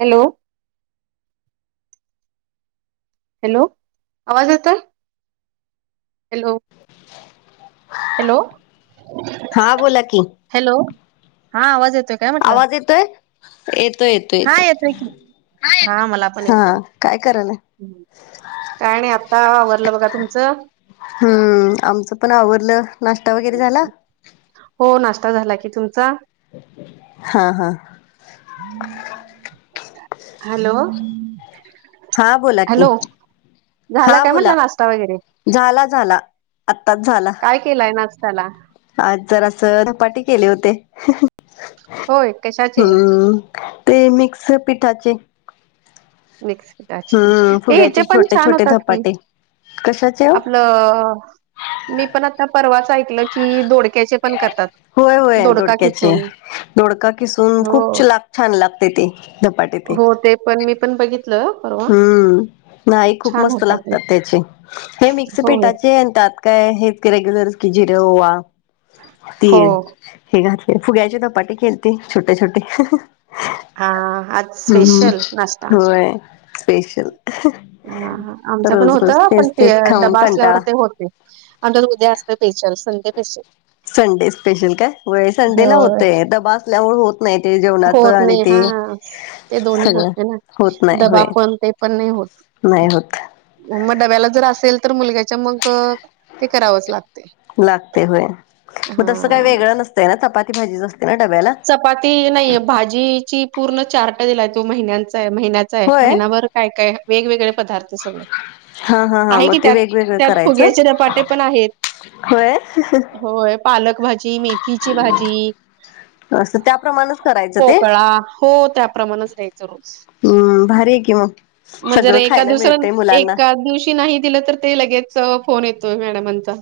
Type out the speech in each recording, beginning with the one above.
Hello hello आवाज येतोय. Hello hello हा बोला की हॅलो हा आवाज येतोय - आवाज येतोय येतोय येतो हा येतोय की हा मला पण हा येतोय काय करायल काय नाही आत्ता आवररलं बघा तुमचं? हम्म आमचं पण आवरलं नाश्ता वगैरे झाला? हो नाश्ता झाला की तुमचा? हा हा हॅलो हा बोला की हॅलो झाला हा काय बोला म्हटलं नाश्ता वगैरे? झाला झाला आत्ताच झाला. काय केलाय नाश्त्याला? आज जर असं धपाटे केले होते ह हह होय कशाचे? ते मिक्स पिठाचे. मिक्स पिठाचे हम्म ये याचे फुग्याचे पण छोटे छान छोटे होतात की. धपाटे कशाचे हो आपलं मी पण आता परवाच ऐकलं कि दोडक्याचे पण करतात दोडका खिचून धोडका किसून खूप ला छान लागते तेी झपाटी ते पण मी पण बघितलं परवा हम्म नाही खूप छान मस्त होता ते लागतात त्याचे हे मिक्स हो, पीठाचेतात काय हे रेग्युलर्स कि जरो हो. तीळ हे घातले फुग्यायची धपाटे खेळते छोटे छोटी. हां, आज हम्म स्पेशल नाश्ता. होय स्पेशल. अ आमचं पण रोज होत रोज पण तेच ते तेच खाऊन डबा असल्यावर कंटाळा ते होते. आता उद्या असत special Sunday special Sunday special काय व संडे ला होय. होतेय डब्बा आसल्यामुळे हो नाही ते जेवणाच होत आणि नाही ते हां, ते दोन्ही सगळं होत नाही ना. होत नाही डबा होय. पण ते पण नाही होत. नाही होत. मग डब्याला जर असेल तर मुलग्याच्या मग ते करावंच लागत. लागते होय मग तसं काही हां. वेगळं नसतंय ना चपाती भाजीच असते ना डब्याला? चपाती नाहीय भाजीची पूर्ण चार्ट दिलाय तो महिन्यांचा आहे महिन्याचा आहे होय महिन्याभर काय काय वेगवेगळे पदार्थ सगळं. हा हा हा आहे की मग ते त्यात वेगवेगळं त्यात करायचं फुग्याचे धपाटे पण आहेत. होय होय पालक भाजी मेथीची भाजी अस त्याप्रमाणच करायचं ते पोकळा हो त्याप्रमाणच द्यायचं रोज हम्म भारी आहे की मग सगळं खायला मिळतय मुलांना. ती नाही दिले तर ते लगेच फोन येतोय मॅडमचा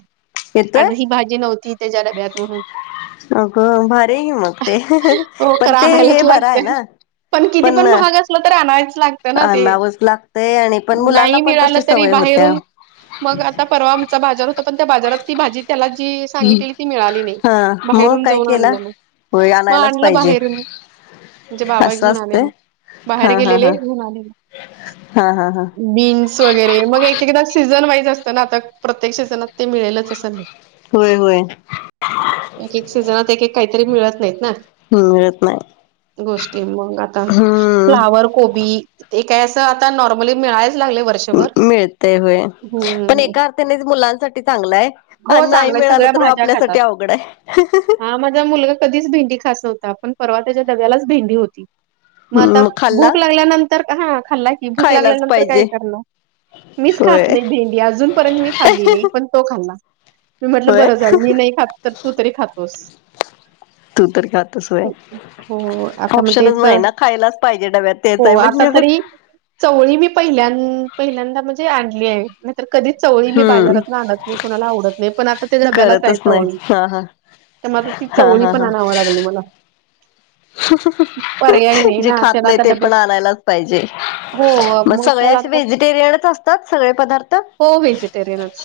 येतोय आज ही भाजी नव्हती. त्याच्या डब्यात म्हणून अगं भारी मग. ते हो पण खरं ते हे आणायलाच बरं आहे लागतंय. ना पण तर आणायचं लागत ना ते आणावंच लागतय आणि पण मुलांना नाही पण मिळालं तशी तरी सवय होत्या बाहेरून मग आता परवा आमचा बाजार होता पण त्या बाजारात ती भाजी त्याला जी सांगितलेली ती मिळाली नाही. हा मग बाहेरून काय जाऊन केला आणलं मग. होय मग आणायलाच आणलं पाहिजे बाहेरून म्हणजे बाबा असं घेऊन आले असतंय मग बाहेर हा हा गेलेले. हा ह हा हा हा बीन्स वगैरे मग एक एकदा सीझन वाईज असतं ना आता प्रत्येक सीझनात ते मिळेलच असं नाही. होय होय एक एक सिजनात एक एक काही मिळत नाही ना मिळत नाही गोष्टी मग आता. हम्म फ्लावर कोबी ते काय असं आता नॉर्मली मिळायच लागले वर मिळतय होय पण एका अर्थाने मुलांसाठी चांगलाय. ह हो नाही चांगलं आहे मिळालं सगळ्या तर मग भाज्या खातात. आपल्यासाठी अवघड आहे. हां, माझा मुलगा कधीच भेंडी खात नव्हता पण परवा त्याच्या दडब्यालाच भेंडी होती. मग आता भूक लागल्यानंतर का खाल्लाय ती भूक खायलाच लागल्यानंतर काय पाहिजे करण मीच होय खात नाही भेंडी अजूनपर्यंत मी खाल्ली नाही पण तो खाल्ला मी म्हटलं होय बरं झालं मी नाही खात तर तू तरी खातोस. तू तर खातोस हो आता मग तेच ऑप्शनच नाही ना खायलाच पाहिजे डब्यात हो तेच आहे आता म्हणणेवर. तरी चवळी मी पहिल्यांद पहिल्यांदा म्हणजे आणली आहे नाहीतर कधीच चवळी मी हम्म बाजारातून आणत नाही. कोणाला आवडत नाही पण आता ते धब्याला करतच जायचं हो नाही हा हा त्या म हा चवळी हा पण हा आणाव लागली मला. पर्याय नाही जे ना त्याला खातलंय आता ते डबल पण आणायलाच पाहिजे. हो मग सगळे त्याला असे आता व्हेजिटेरियनच असतात सगळे पदार्थ? हो व्हेजिटेरियनच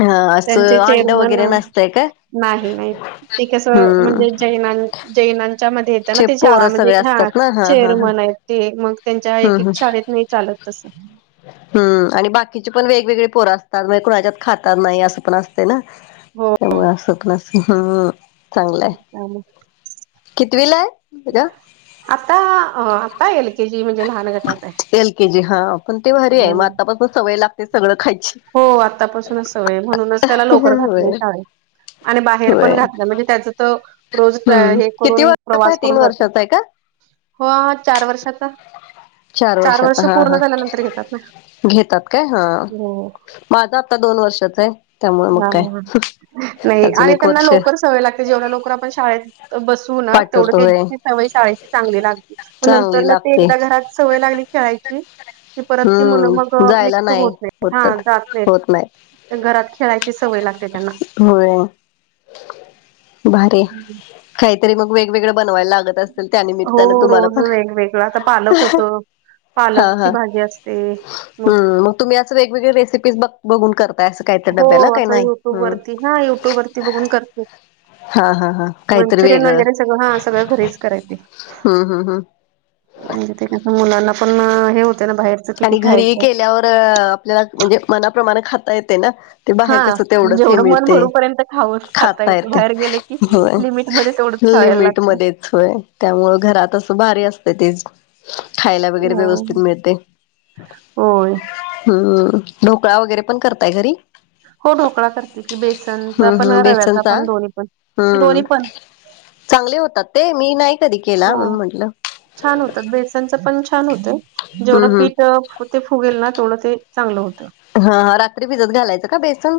हा त्यांचे असं अंड चेरमन वगैरे नसतंय काय नाही. ते कस हम्म म्हणजे जैना जैनांच्या मध्ये येत ना चे ते पोरं शाळामध्ये सगळे हा असतात ना हा हा हा चेअरमन आहेत ते मग त्यांच्या हम्म एक एक हम्म शाळेत नाही चालत तस. हम्म आणि बाकीची पण वेगवेगळे पोरं असतात मग कुणाच्यात खातात नाही असं पण असते ना हो त्यामुळे असत न हम् चांगलंय. ह ना कितवीला आहे? आता आता एल के जी म्हणजे लहान गटात आहे एल के जी हा पण ते भारी आहे मग अम् आतापासून सवय लागते सगळं खायची हो आत्तापासूनच सवय म्हणूनच त्याला लोकर घातली होय शाळेेत आणि बाहेर होय पण घातलं म्हणजे त्याच तर रोज हम्म हे किती करून वर्षाचा आहे प्रवास तीन करून जातो वर्षाचा आहे का? हो चार वर्षाचा चार वर्षात वर्ष हा पूर्ण हा झाल्यानंतर घेतात ना घेतात काय हा हो माझं आत्ता दोन वर्षाच आहे त्यामुळे मग काय हा नाही अजून आणि एक त्यांना वर्ष लवकर सवय लागते जेवढ लोक आपण शाळेत बसू ना तेवढ पाठवतो होय त्याची सवय शाळेची चांगली लागते म नंतर चांगली ना ते लागते. एकदा घरात सवय लागली खेळायची की परत ती मुलं मग हम्म जायला मिक्स होत नाही ह होतात जात नाही होत घरात खेळा सवय लागते त्यांना होय भारी काहीतरी मग वेगवेगळं बनवायला लागत असं हो त्यानमित्तानं तुम्हाला रोज पण वेगवेगळं आता पालक होतं हा पालकची हा भाजी असते हम्म मग तुम्ही असं वेगवेगळे रेसिपी बघ बघून करताय अस हो असं युट्यूब वरती हा युट्यूब वरती बघून करते हा हा हा काहीतरी मंचुरियन वेगळं वगैरे सगळं हा सगळं घरीच कराय ते हम्म हम्म हम्म जथे क मुलांना पण हे ना बाहेरच किती आणि घरी खायचं केल्यावर आपल्याला म्हणजे मनाप्रमाणे खाता येते ना ते हा बाहेर कस तेवढंच हे जेवढं मन मिळते भरूपर्यंत खाऊन खाता येते येत बाहेर गेलं की म्ह लिमिटमध्ये तेवढंच खावायला मीट लागतं मध्ये य त्यामुळ घरात असं भारी असत तेच खायला वगैरे हा, व्यवस्थित मिळते होय हम्म ढोकळा वगैरे पण करताय घरी हो ढोकळा करते की बेसनचा हम्म पण हम्म रव्याचा बेसनचा पण दोन्ही पण हम्म दोन्ही पण चांगले होतात ते मी नाही कधी केला हो म्हण म्हंटलं छान होतात बेसनचं पण छान होतंय जेवढं हम्म हम्म पीठ ते फुगेल ना थोडं ते चांगलं होत हा रात्री भिजत घालायचं का बेसन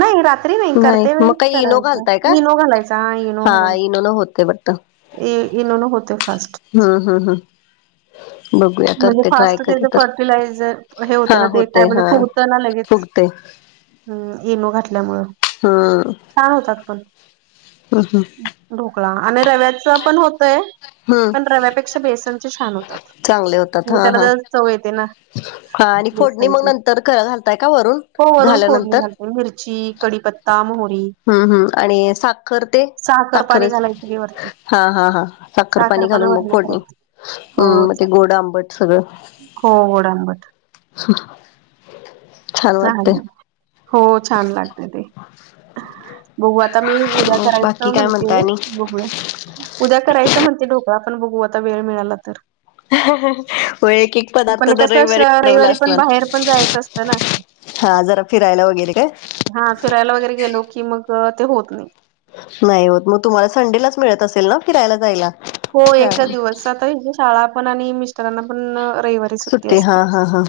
नाही रात्री नाही करते मग वेळीच काही इनो करायच घालताय का? इनो घालायचा हा इनो घाल आता इनोन होते फर्स्ट हम हम ह बघूया करते ट्राय करे तर यटिलाझर हे होत हा ना ते काय होते म्हणजे हा. फवत ना लगेच फुगते हम् येनो घातल्यामुळं हा छ होतात पण आ हां ढोकळा आणि रव्याचा पण होतय हम्म पण रव्यापेक्षा बेसनचे छान होतात चांगले होते. म्हणजे त्याला जर चव येते ना हा आणि फोडणी मग बसांची नंतर घालताय का वरून हो वरून झाल्यानंतर? फोडणी घालते मिरची कडीपत्ती तम होरी हम्म हम्म आणि साखर ते साखर पाणी घालायची वरती हा हा हा साखर पाणी साखरपणा घालून मग वरण फोडणी करायच हो हम् मग ते गोड आंबट. ठरू. हो डंबत. छान वाटतेय. चालेल हो छान लागते ते बहू आता मी उद्या मग बाकी करायचं काय म्हणते म्हणता आणि बहुया. उद्या करायचं म्हणते ढोकळा आपण बघू आता वेळ मिळाला तर वै एक एक पदार्थ पण दर कसं श रविवारी वानवला रविवारी पण असला. बाहेर पण जायचं असतं ना हा जरा फिरायला वगैरे काय? हा फिरायला वगैरे गेलो की मग ते होत नाही. नाही होत मग तुम्हाला संडेलाच मिळत असेल ना फिरायला जायला. हो ए छान दिवस आता ह शाळा पण आणि मिस्टरांना पण रहिव. सुी सुट्टी असते हा हा हा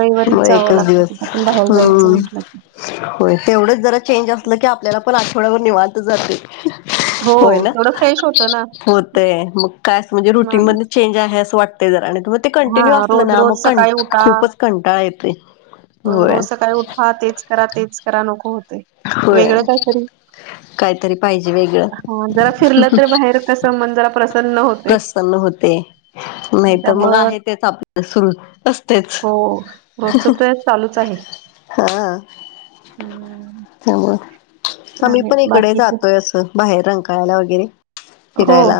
रविवारी मग जावं एकच लागत कुठ पण बाहेर जायचं म्हट. हो तेवढंच जरा चेंज असलं की आपल्याला पण आठवड्यावर निवत जाते. हो होय ना तेवढं फ्रेश होतं ना होतय मग काय म्हणजे रुटी म माणूस ंज आहे अस वाट जराग ते हा कंटिन्यू असलं रोज ना म रोज सकाळी उठा खूपच. कंटाळयत रोज काय उठा तेच करा तेच करा नको होते होय वेगळं कायतरी. काहीतरी पाहिजे वेगळं हा जरा फिरलं तररी बाहेर कस मन जरा प्रसन्न होते. नाही तर मग त्यामुळं आहे तेच आपल्या सुरू असतेच. चा आहे. हा हम्म त्यामुळे आम्ही चालेल पण इकडे बाकी जातोय असं बाहेर रंगकायला वगैरे हो फिरायला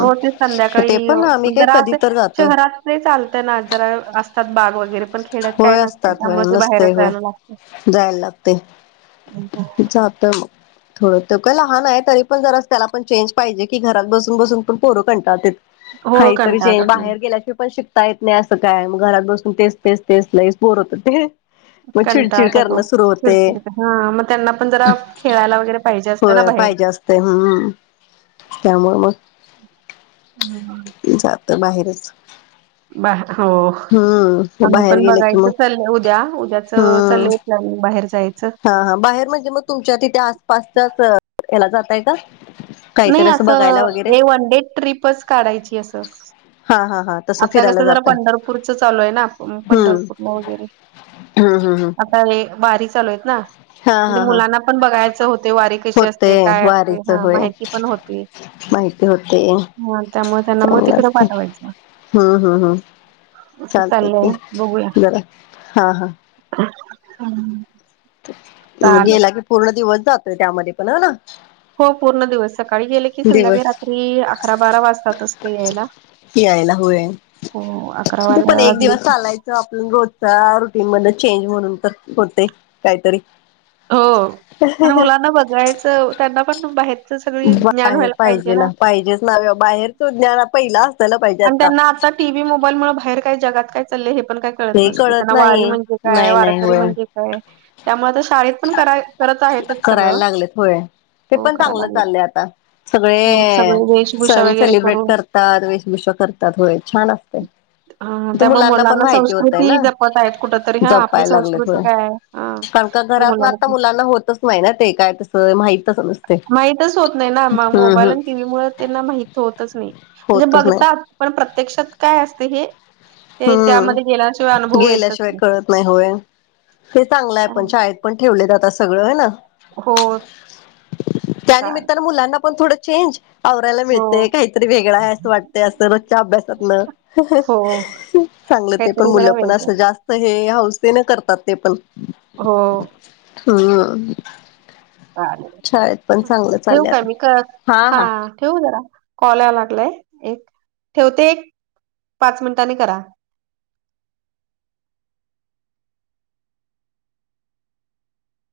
हो ते ते संध्याकाळी अ, पण आम्ही काय जरा कधी असे तर जातोय. शहरात ते चालतय ना जरा असतात बाग वगैरे पण खेड्यात काय होय नसते असतात होय त्यामुळे ते नसते बाहेरच होय जायला लागतं. जायला लागते. जता. थोडं तेव काय लहान आहे तरी पण जरा त्याला पण चेंज पाहिजे की घरात बसून बसून पण पोरं कणतात हो काहीतरी जे कंटाळतात मुलं बाहेर गेल्याशिय पण शिक त यत नाही असं काय मग घरात बसून तेच तेच तेच नाहीईच बोरवत ते मग कंटा चिडचिड आता तो करणं सुरू होते खिडखिड हा मग त्यांना पण जरा खेळायला वगैरे पाहिजे हो असतं ना पाहिजे असत हम्म त्यामुळे मग हम् हम. तर माहेरच बा हो. आम्ही बाहेर पण गेले की मग बघायचं चल उद्या उद्याचं हम्म लले प्लॅनिंग बाहेर जायचं. हा हा बाहेर म्हणजे मग तुमच्या तिथे आसपासचाच याला जातय का? नाही काहीतरी बघायला वगैरे असं ए वन डे ट्रीपच काढायची असं. हा हा हा. तसं आता फिरायला कसं जरा जातय पंढरपूरचं चालू आहे ना हम्म पंढरपूर वगैरे हम्म हम्म हम्म हे बारी चालूय आहेत ना. हा म्हणजे हा हा मुलांना पण बघायचं होते वारी कशी होते असते काय असते वारीच हा होय माहिती पण होती. माहिती होते हा त्यामुळे त्यांना मग तिकडं पाठवायचं. हम् हम् हम् असं चालते क चाललंय बरा हा हा. हम्. गेला की पूर्ण दिवस जातोय त्यामध्ये पण ह ना. हो पूर्ण दिवस सकाळी गेले की संध्याकाळी दिवस रात्री अकरा बारा वाजताात असते यायला. यायला होय हो अकरा ते पण वाजा एक वाजले. दिवस चालायचं आपण रोजचा रुटीन मण चेंज म्हणून तर होते काहीतरी हो आणि मुलांना बघायचं त्यांना पण बाहेर बाहेर पाहिजे ना पाहिजेच ना बाहेरचो् पहिला असताला पाहिजे आता टी व्ही मोबाईलमुळे बाहेर काय जगात काय चालय हे पण काय त हे न कळत त्यां वारी नाही म्हणजे काय नाही नाही वारकरी होय म्हणजे काय त्यामुळे आ शाळेत पण करा करत आहेतच करायला सगळं. लागले थोडे ते हो पण करायला चांगलं लागलेत. चाललं आता हो सगळे वेशभूषा सण वगैरे सेलिब्रेट करून करत ात वेशभूषा करतात होय छान असते हा ते त्यामुळे पण मुलांना स माहिती होतय कृती ना जपत आहेत कुठ तरी हा आपली जपायला लागलेत संस्कृती होय काय कारण का अ घरात आता मुलांना होतच नाही ना ते काय तसं माहित माहितच होत नाही ना मोबाईल आणि टीव्ही मु त्यांना माहित होतच नाही म्हणजे होतच नाही बघतात पण प्रत्यक्षात काय असते हे ते त्यामध्ये गेल्याशिवाय हम्म अनुभव येतच गेल्याशिवाय कळत नाही होय ते चांगलं आहे पण शाय पण ठेवलेत आता सगळं आहे ना हो चालेल त्यानमित्तानं मुलांना पण थोडं चेंज आवरायला हो मिळते काहीतरी वेगळा आहे असं वाटतय असं रोजच्या अभ्यासातन हो चांगलं ते पण काहीतरी मुलं जरा पण वेगळ असं जास्त हे हौसेने करतात ते पण हो हम चालेल शाळेत पण चांगलं ठेवू चालं काय आता मी कर हा हा ठेवू जरा कॉलला लागलंय एक ठेवते एक पाच मिनिटांनी करा